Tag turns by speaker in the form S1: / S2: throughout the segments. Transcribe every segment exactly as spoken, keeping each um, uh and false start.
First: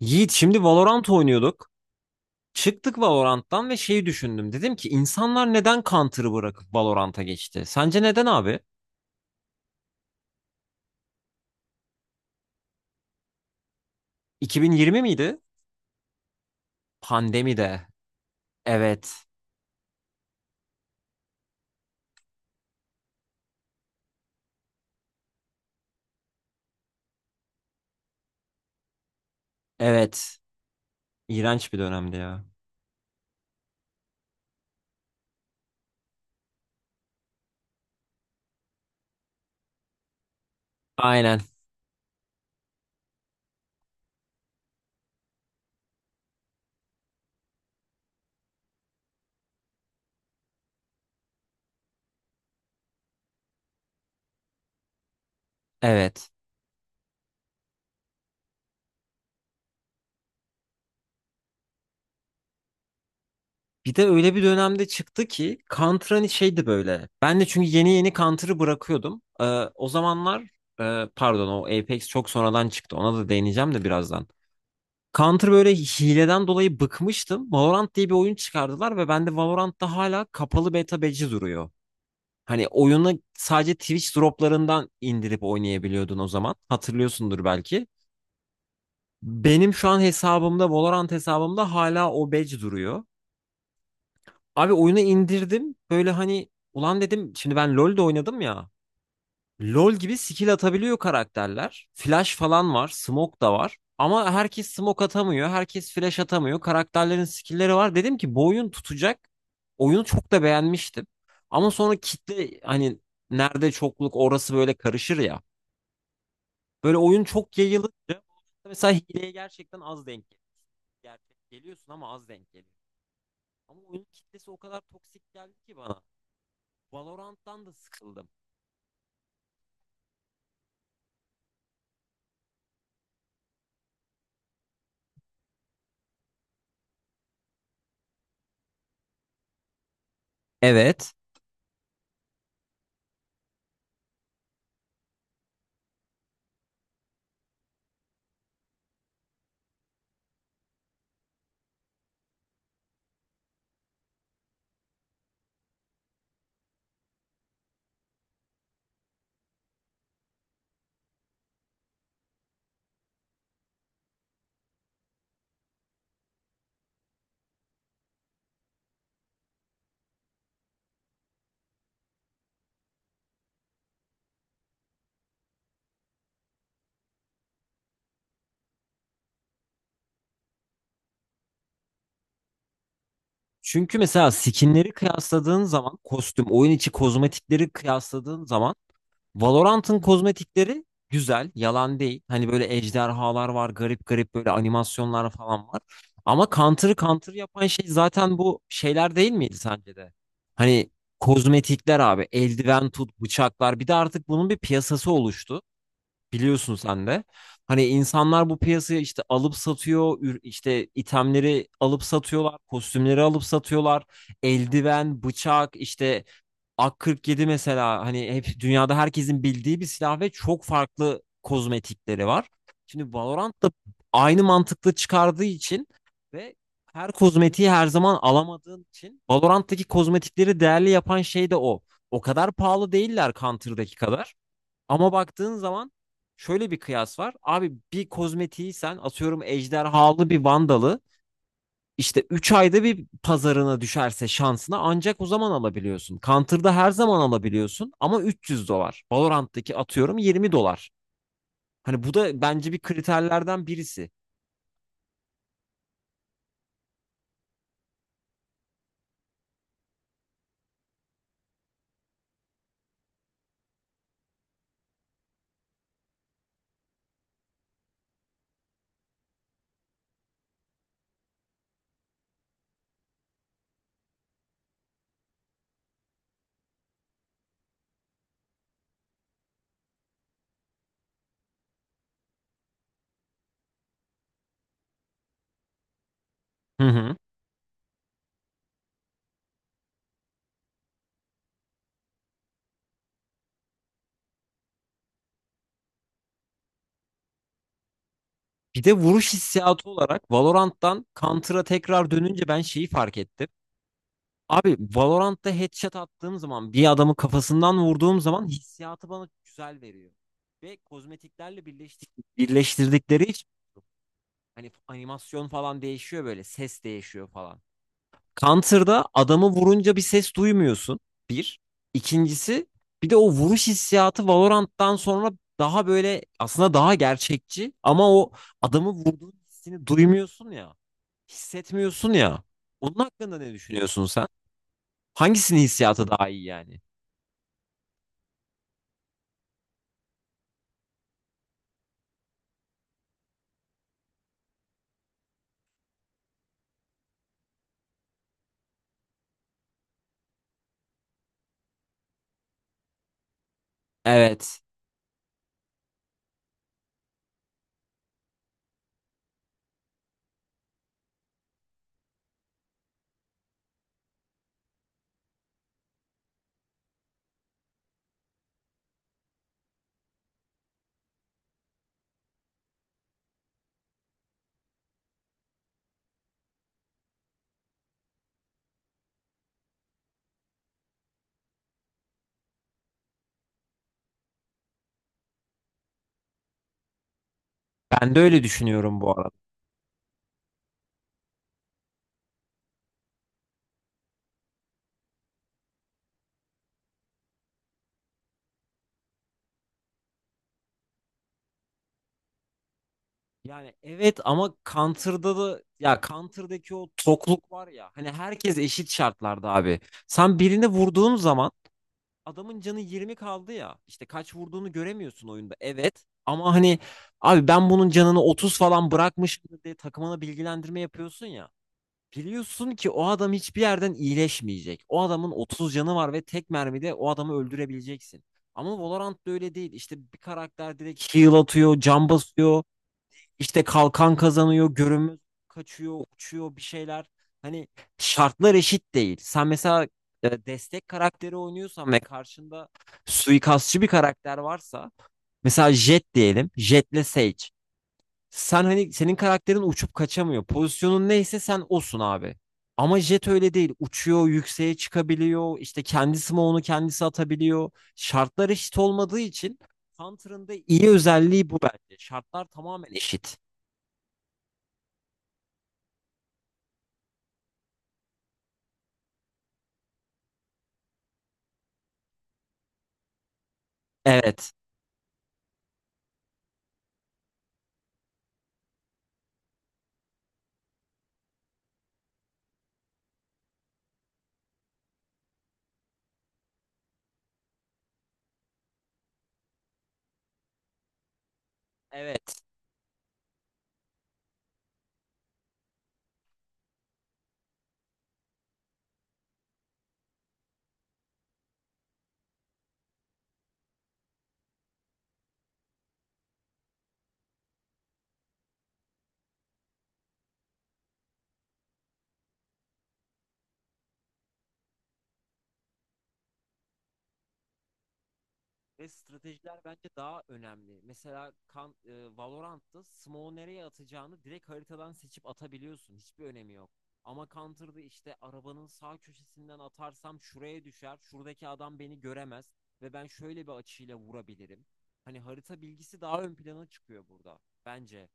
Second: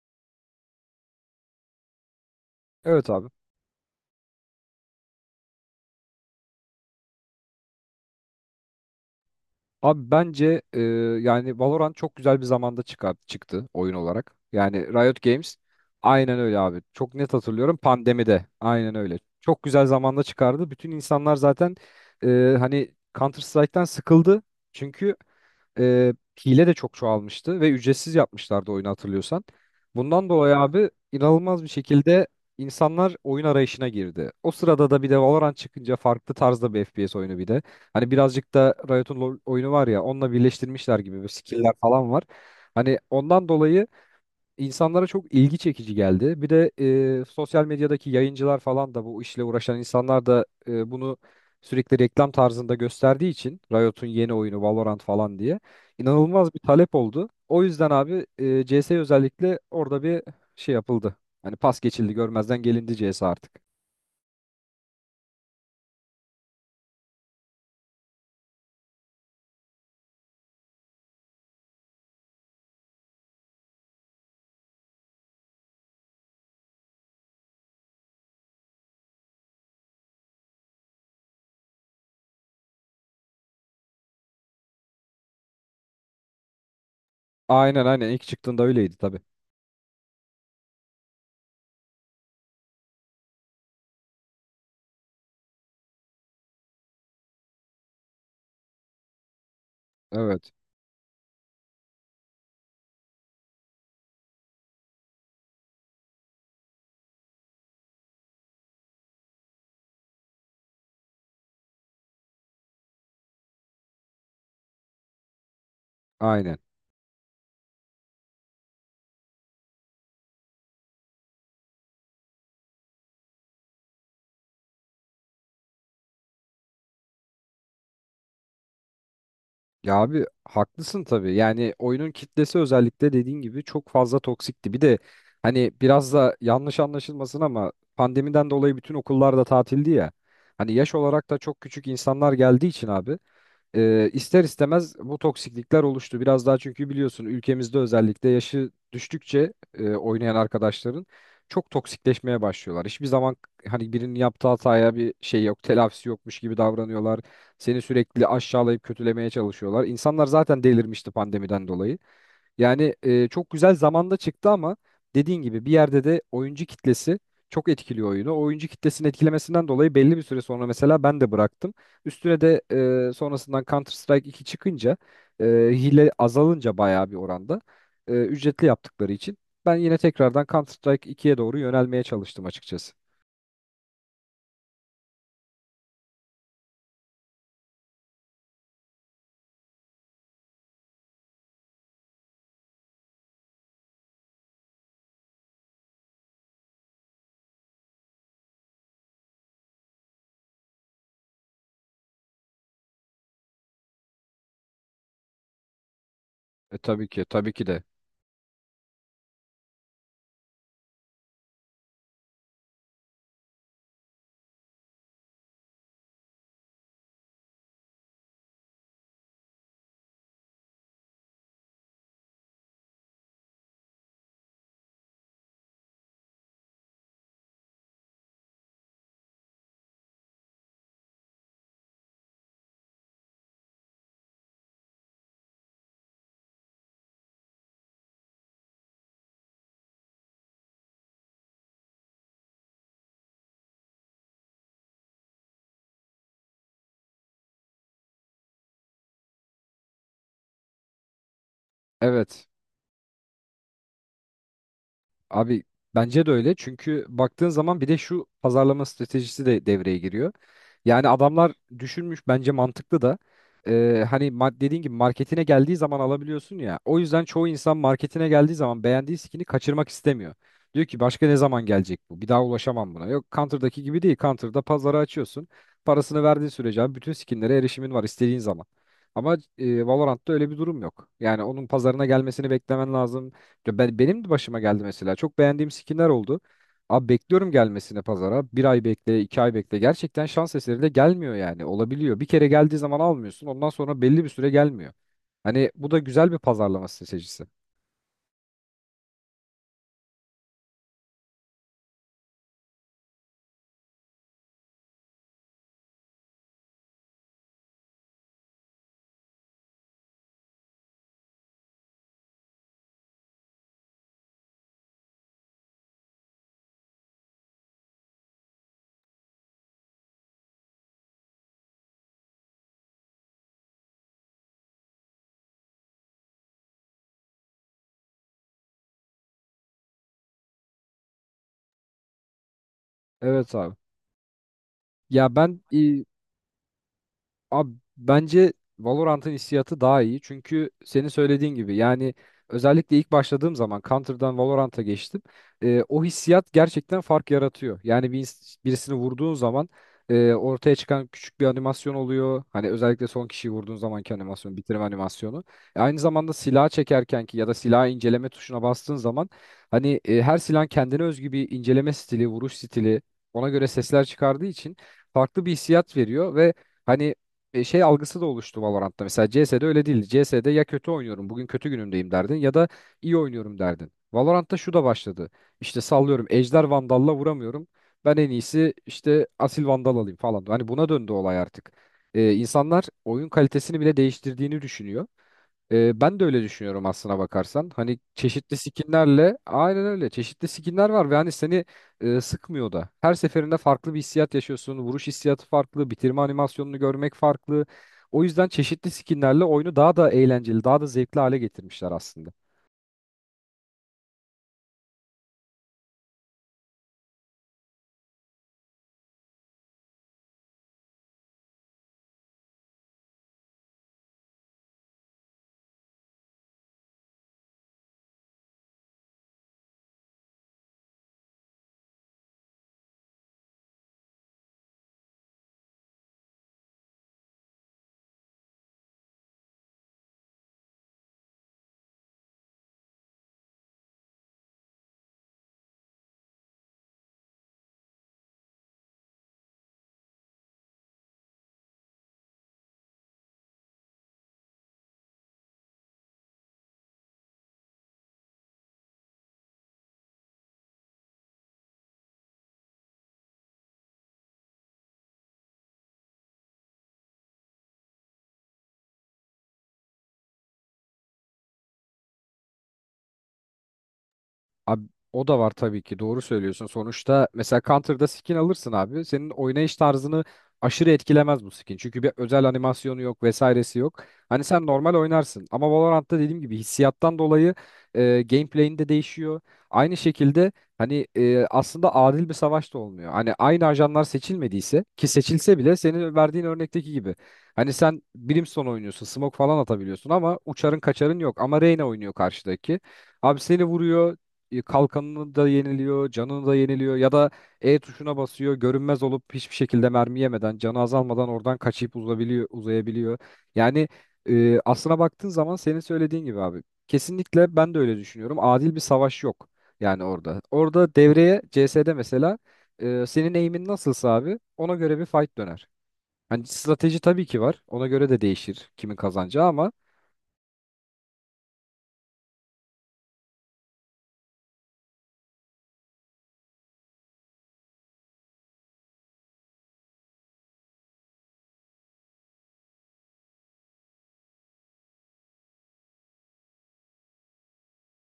S1: Yiğit şimdi Valorant oynuyorduk. Çıktık
S2: Evet abi.
S1: Valorant'tan ve şeyi düşündüm. Dedim ki insanlar neden Counter'ı bırakıp Valorant'a geçti? Sence neden abi?
S2: Abi bence e, yani Valorant çok güzel bir zamanda çıkar, çıktı oyun olarak. Yani
S1: iki bin yirmi
S2: Riot
S1: miydi?
S2: Games aynen öyle abi. Çok net hatırlıyorum
S1: Pandemide.
S2: pandemide. Aynen öyle.
S1: Evet.
S2: Çok güzel zamanda çıkardı. Bütün insanlar zaten e, hani Counter Strike'tan sıkıldı. Çünkü e, hile de çok çoğalmıştı ve ücretsiz yapmışlardı oyunu hatırlıyorsan. Bundan
S1: Evet.
S2: dolayı abi inanılmaz bir
S1: İğrenç bir dönemdi
S2: şekilde
S1: ya.
S2: insanlar oyun arayışına girdi. O sırada da bir de Valorant çıkınca farklı tarzda bir F P S oyunu bir de. Hani birazcık da Riot'un LoL oyunu var ya onunla birleştirmişler gibi bir
S1: Aynen.
S2: skill'ler falan var. Hani ondan dolayı insanlara çok ilgi çekici geldi. Bir de e, sosyal medyadaki yayıncılar falan da bu işle uğraşan insanlar da e, bunu sürekli reklam tarzında gösterdiği için Riot'un yeni oyunu Valorant falan diye
S1: Evet.
S2: inanılmaz bir talep oldu. O yüzden abi e, C S özellikle orada bir şey yapıldı. Hani pas geçildi, görmezden gelindi C S artık.
S1: Bir de öyle bir dönemde çıktı ki Counter hani şeydi böyle. Ben de çünkü yeni yeni Counter'ı bırakıyordum. Ee, o zamanlar e, pardon o Apex çok sonradan çıktı. Ona da değineceğim de birazdan. Counter böyle hileden dolayı bıkmıştım. Valorant diye bir oyun çıkardılar ve bende Valorant'ta hala kapalı beta badge'i duruyor. Hani oyunu sadece Twitch droplarından indirip oynayabiliyordun o zaman. Hatırlıyorsundur
S2: Aynen
S1: belki.
S2: aynen ilk çıktığında öyleydi tabii.
S1: Benim şu an hesabımda, Valorant hesabımda hala o badge duruyor. Abi oyunu indirdim. Böyle hani ulan dedim şimdi ben LoL'de oynadım ya. LoL gibi
S2: Evet.
S1: skill atabiliyor karakterler. Flash falan var, smoke da var. Ama herkes smoke atamıyor, herkes flash atamıyor. Karakterlerin skill'leri var. Dedim ki bu oyun tutacak. Oyunu çok da beğenmiştim. Ama sonra kitle hani nerede çokluk orası böyle karışır ya.
S2: Aynen.
S1: Böyle oyun çok yayılınca mesela hileye gerçekten az denk geliyor. Gerçek geliyorsun ama az denk geliyor. Ama oyunun kitlesi o kadar toksik geldi ki bana. Valorant'tan da sıkıldım.
S2: Ya abi haklısın tabii. Yani oyunun kitlesi özellikle dediğin gibi çok fazla toksikti. Bir de hani biraz da yanlış anlaşılmasın ama pandemiden dolayı bütün okullar da tatildi ya. Hani yaş
S1: Evet.
S2: olarak da çok küçük insanlar geldiği için abi e, ister istemez bu toksiklikler oluştu. Biraz daha çünkü biliyorsun ülkemizde özellikle yaşı düştükçe e, oynayan arkadaşların çok toksikleşmeye başlıyorlar. Hiçbir zaman hani birinin yaptığı hataya bir şey yok, telafisi yokmuş gibi davranıyorlar. Seni sürekli aşağılayıp kötülemeye çalışıyorlar. İnsanlar zaten delirmişti pandemiden dolayı. Yani e, çok güzel zamanda çıktı ama dediğin gibi bir yerde de oyuncu kitlesi çok etkiliyor oyunu. O oyuncu kitlesinin etkilemesinden dolayı belli bir süre sonra mesela ben de bıraktım. Üstüne de e, sonrasından Counter Strike iki çıkınca e, hile azalınca bayağı bir oranda e, ücretli yaptıkları için ben yine tekrardan Counter Strike ikiye doğru yönelmeye çalıştım açıkçası.
S1: Çünkü mesela skinleri kıyasladığın zaman kostüm, oyun içi kozmetikleri kıyasladığın zaman Valorant'ın kozmetikleri güzel, yalan değil. Hani böyle ejderhalar var, garip garip böyle animasyonlar falan var. Ama Counter'ı Counter yapan şey zaten bu şeyler değil miydi sence de? Hani kozmetikler abi, eldiven tut, bıçaklar. Bir de artık bunun bir piyasası oluştu. Biliyorsun
S2: E
S1: sen
S2: tabii
S1: de.
S2: ki, tabii ki de.
S1: Hani insanlar bu piyasaya işte alıp satıyor, ür- işte itemleri alıp satıyorlar, kostümleri alıp satıyorlar. Eldiven, bıçak, işte A K kırk yedi mesela hani hep dünyada herkesin bildiği bir silah ve çok farklı kozmetikleri var. Şimdi Valorant da aynı mantıklı çıkardığı için ve her kozmetiği her zaman alamadığın için Valorant'taki kozmetikleri değerli yapan şey de o. O kadar pahalı değiller Counter'daki kadar. Ama baktığın zaman şöyle bir kıyas var. Abi bir kozmetiği sen atıyorum ejderhalı bir vandalı işte üç ayda bir pazarına düşerse şansına ancak o zaman alabiliyorsun. Counter'da her zaman alabiliyorsun ama üç yüz dolar. Valorant'taki atıyorum yirmi dolar. Hani bu da
S2: Evet.
S1: bence bir kriterlerden birisi.
S2: Abi bence de öyle çünkü baktığın zaman bir de şu pazarlama stratejisi de devreye giriyor. Yani adamlar düşünmüş bence mantıklı da e, hani ma- dediğin gibi marketine geldiği zaman alabiliyorsun ya. O yüzden çoğu insan marketine geldiği zaman beğendiği skin'i kaçırmak istemiyor. Diyor ki başka ne zaman gelecek bu? Bir daha ulaşamam buna. Yok Counter'daki gibi değil. Counter'da pazarı açıyorsun. Parasını verdiğin sürece abi bütün skinlere erişimin var istediğin zaman. Ama e, Valorant'ta öyle bir durum yok. Yani onun pazarına gelmesini beklemen lazım. Ya ben, benim de başıma geldi mesela. Çok beğendiğim skinler oldu.
S1: Hı
S2: Abi
S1: hı.
S2: bekliyorum gelmesini pazara. Bir ay bekle, iki ay bekle. Gerçekten şans eseri de gelmiyor yani. Olabiliyor. Bir kere geldiği zaman almıyorsun. Ondan sonra belli bir süre gelmiyor. Hani bu da güzel bir pazarlama stratejisi.
S1: Bir de vuruş hissiyatı olarak Valorant'tan Counter'a tekrar dönünce ben şeyi fark ettim. Abi Valorant'ta headshot attığım zaman bir adamı kafasından vurduğum zaman hissiyatı bana güzel veriyor. Ve kozmetiklerle birleştik, birleştirdikleri için hani animasyon falan değişiyor böyle ses değişiyor falan. Counter'da adamı vurunca bir ses duymuyorsun. Bir. İkincisi bir de o vuruş hissiyatı Valorant'tan sonra daha böyle aslında daha gerçekçi ama o adamı vurduğun hissini duymuyorsun ya. Hissetmiyorsun ya. Onun hakkında ne
S2: Evet abi.
S1: düşünüyorsun sen?
S2: Ya
S1: Hangisinin
S2: ben e,
S1: hissiyatı daha iyi yani?
S2: Abi bence Valorant'ın hissiyatı daha iyi. Çünkü senin söylediğin gibi yani özellikle ilk başladığım zaman Counter'dan Valorant'a geçtim. Ee, o hissiyat gerçekten fark yaratıyor. Yani bir, ins- birisini vurduğun zaman e, ortaya çıkan küçük bir animasyon oluyor. Hani özellikle son kişiyi vurduğun zamanki animasyon,
S1: Evet.
S2: bitirme animasyonu. E, aynı zamanda silah çekerken ki ya da silah inceleme tuşuna bastığın zaman hani e, her silah kendine özgü bir inceleme stili, vuruş stili ona göre sesler çıkardığı için farklı bir hissiyat veriyor ve hani e, şey algısı da oluştu Valorant'ta. Mesela C S'de öyle değildi. C S'de ya kötü oynuyorum, bugün kötü günümdeyim derdin ya da iyi oynuyorum derdin. Valorant'ta şu da başladı. İşte sallıyorum Ejder Vandal'la vuramıyorum. Ben en iyisi işte Asil Vandal alayım falan. Hani buna döndü olay artık. E, insanlar oyun kalitesini bile değiştirdiğini düşünüyor. Ee, ben de öyle düşünüyorum aslına bakarsan. Hani
S1: Ben de öyle
S2: çeşitli
S1: düşünüyorum bu arada.
S2: skinlerle aynen öyle çeşitli skinler var ve hani seni e, sıkmıyor da. Her seferinde farklı bir hissiyat yaşıyorsun. Vuruş hissiyatı farklı, bitirme animasyonunu görmek farklı. O yüzden çeşitli skinlerle oyunu daha da eğlenceli, daha da zevkli hale getirmişler aslında.
S1: Yani evet ama Counter'da da ya Counter'daki o tokluk var ya hani herkes eşit şartlarda abi. Sen birini vurduğun zaman adamın canı yirmi kaldı ya. İşte kaç vurduğunu göremiyorsun oyunda. Evet ama hani abi ben bunun canını otuz falan bırakmışım diye takımına bilgilendirme yapıyorsun ya. Biliyorsun ki o adam hiçbir yerden iyileşmeyecek. O adamın otuz canı var ve tek mermide o adamı öldürebileceksin. Ama Valorant'ta öyle değil. İşte bir karakter direkt heal atıyor, can basıyor, işte kalkan kazanıyor, görünmez kaçıyor, uçuyor bir şeyler. Hani şartlar eşit değil. Sen mesela e, destek karakteri oynuyorsan ve karşında suikastçı bir karakter varsa mesela Jett diyelim. Jett'le Sage. Sen hani senin karakterin uçup kaçamıyor. Pozisyonun neyse sen osun abi. Ama Jet öyle değil. Uçuyor, yükseğe çıkabiliyor. İşte kendi smoke'unu kendisi atabiliyor. Şartlar eşit olmadığı için Counter'ın da iyi özelliği bu bence. Şartlar tamamen eşit.
S2: Abi o da var tabii ki doğru söylüyorsun. Sonuçta mesela Counter'da skin alırsın abi. Senin oynayış tarzını aşırı etkilemez bu skin. Çünkü bir özel animasyonu yok vesairesi yok. Hani
S1: Evet.
S2: sen normal oynarsın. Ama Valorant'ta dediğim gibi hissiyattan dolayı e, gameplay'in de değişiyor. Aynı şekilde hani e, aslında adil bir savaş da olmuyor. Hani aynı ajanlar seçilmediyse ki seçilse bile senin verdiğin örnekteki gibi. Hani sen Brimstone oynuyorsun, smoke falan atabiliyorsun ama uçarın kaçarın yok. Ama Reyna oynuyor
S1: Evet.
S2: karşıdaki. Abi seni vuruyor, e, kalkanını da yeniliyor, canını da yeniliyor ya da E tuşuna basıyor, görünmez olup hiçbir şekilde mermi yemeden, canı azalmadan oradan kaçıp uzabiliyor, uzayabiliyor. Yani e, aslına baktığın zaman senin söylediğin gibi abi. Kesinlikle ben de öyle düşünüyorum. Adil bir savaş yok yani orada. Orada devreye C S'de mesela e, senin eğimin nasılsa abi ona göre bir fight döner. Hani strateji tabii ki var. Ona göre de değişir
S1: Ve
S2: kimin kazanacağı
S1: stratejiler
S2: ama
S1: bence daha önemli. Mesela kan, e, Valorant'ta smoke'u nereye atacağını direkt haritadan seçip atabiliyorsun. Hiçbir önemi yok. Ama Counter'da işte arabanın sağ köşesinden atarsam şuraya düşer. Şuradaki adam beni göremez ve ben şöyle bir açıyla vurabilirim. Hani harita bilgisi daha ön plana çıkıyor burada bence.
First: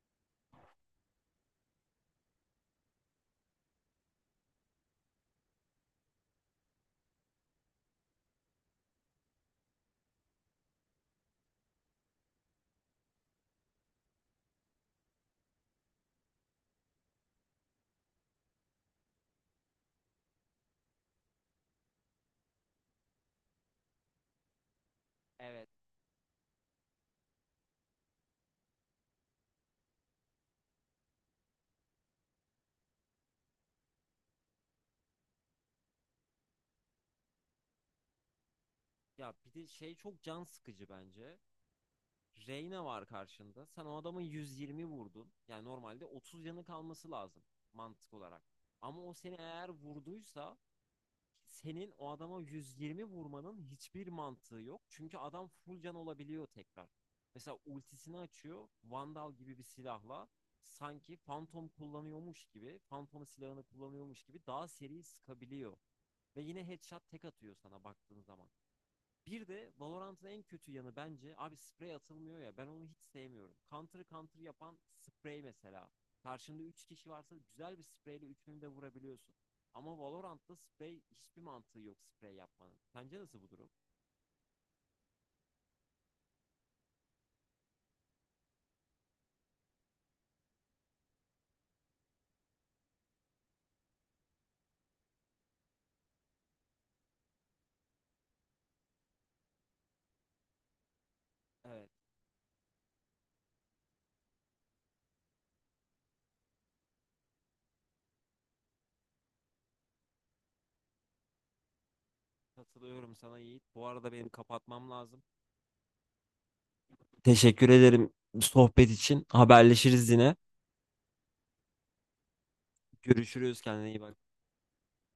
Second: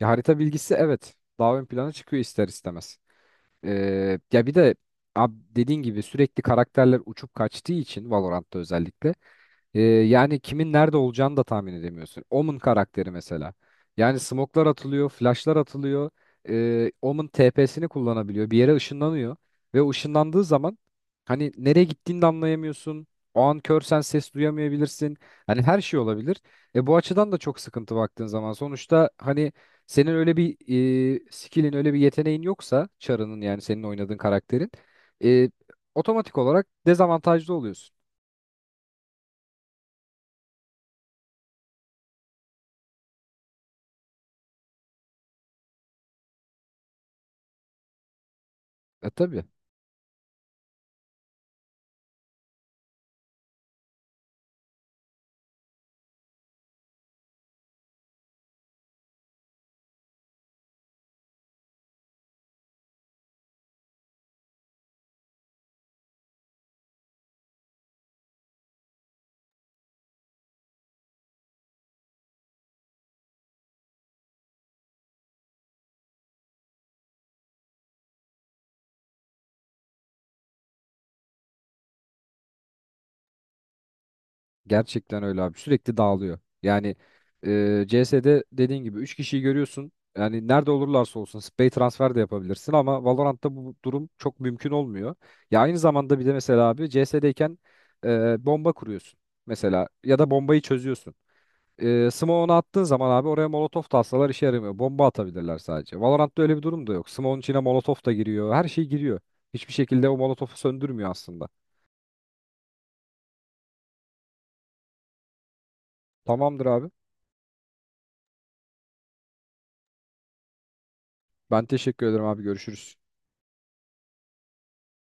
S2: ya harita bilgisi evet daha ön plana çıkıyor ister istemez. Ee, ya bir de abi dediğin gibi sürekli karakterler uçup kaçtığı için Valorant'ta özellikle ee, yani kimin nerede olacağını da tahmin edemiyorsun. Omen karakteri mesela. Yani smoklar atılıyor, flashlar atılıyor. Ee, Omen T P'sini kullanabiliyor. Bir yere ışınlanıyor. Ve o ışınlandığı zaman hani nereye gittiğini de anlayamıyorsun. O an körsen ses duyamayabilirsin. Hani
S1: Evet.
S2: her şey olabilir. E, bu açıdan da çok sıkıntı baktığın zaman. Sonuçta hani senin öyle bir e, skillin, öyle bir yeteneğin yoksa Char'ının yani senin oynadığın karakterin e, otomatik olarak dezavantajlı oluyorsun.
S1: Ya bir de şey çok can sıkıcı bence. Reyna var karşında. Sen o adamın yüz yirmi vurdun. Yani normalde otuz yanı kalması lazım mantık olarak. Ama
S2: E
S1: o seni
S2: tabii.
S1: eğer vurduysa senin o adama yüz yirmi vurmanın hiçbir mantığı yok. Çünkü adam full can olabiliyor tekrar. Mesela ultisini açıyor. Vandal gibi bir silahla sanki Phantom kullanıyormuş gibi, Phantom silahını kullanıyormuş gibi daha seri sıkabiliyor. Ve yine headshot tek atıyor sana baktığın zaman. Bir de Valorant'ın en kötü yanı bence abi sprey atılmıyor ya ben onu hiç sevmiyorum. Counter counter yapan sprey mesela. Karşında üç kişi varsa güzel bir spreyle üçünü de vurabiliyorsun. Ama Valorant'ta sprey hiçbir mantığı yok sprey yapmanın. Sence nasıl bu durum?
S2: Gerçekten öyle abi. Sürekli dağılıyor. Yani e, C S'de dediğin gibi üç kişiyi görüyorsun. Yani nerede olurlarsa olsun spey transfer de yapabilirsin ama Valorant'ta bu durum çok mümkün olmuyor. Ya aynı zamanda bir de mesela abi C S'deyken e, bomba kuruyorsun mesela ya da bombayı çözüyorsun.
S1: Evet,
S2: E, smoke'unu attığın zaman abi oraya molotof da atsalar işe yaramıyor. Bomba atabilirler sadece. Valorant'ta öyle bir durum da yok. Smoke'un içine molotof da giriyor. Her şey giriyor. Hiçbir şekilde o molotofu söndürmüyor aslında.
S1: katılıyorum sana Yiğit. Bu arada benim kapatmam lazım.
S2: Tamamdır abi.
S1: Teşekkür ederim sohbet için. Haberleşiriz yine.
S2: Ben teşekkür ederim abi. Görüşürüz.
S1: Görüşürüz, kendine iyi bak.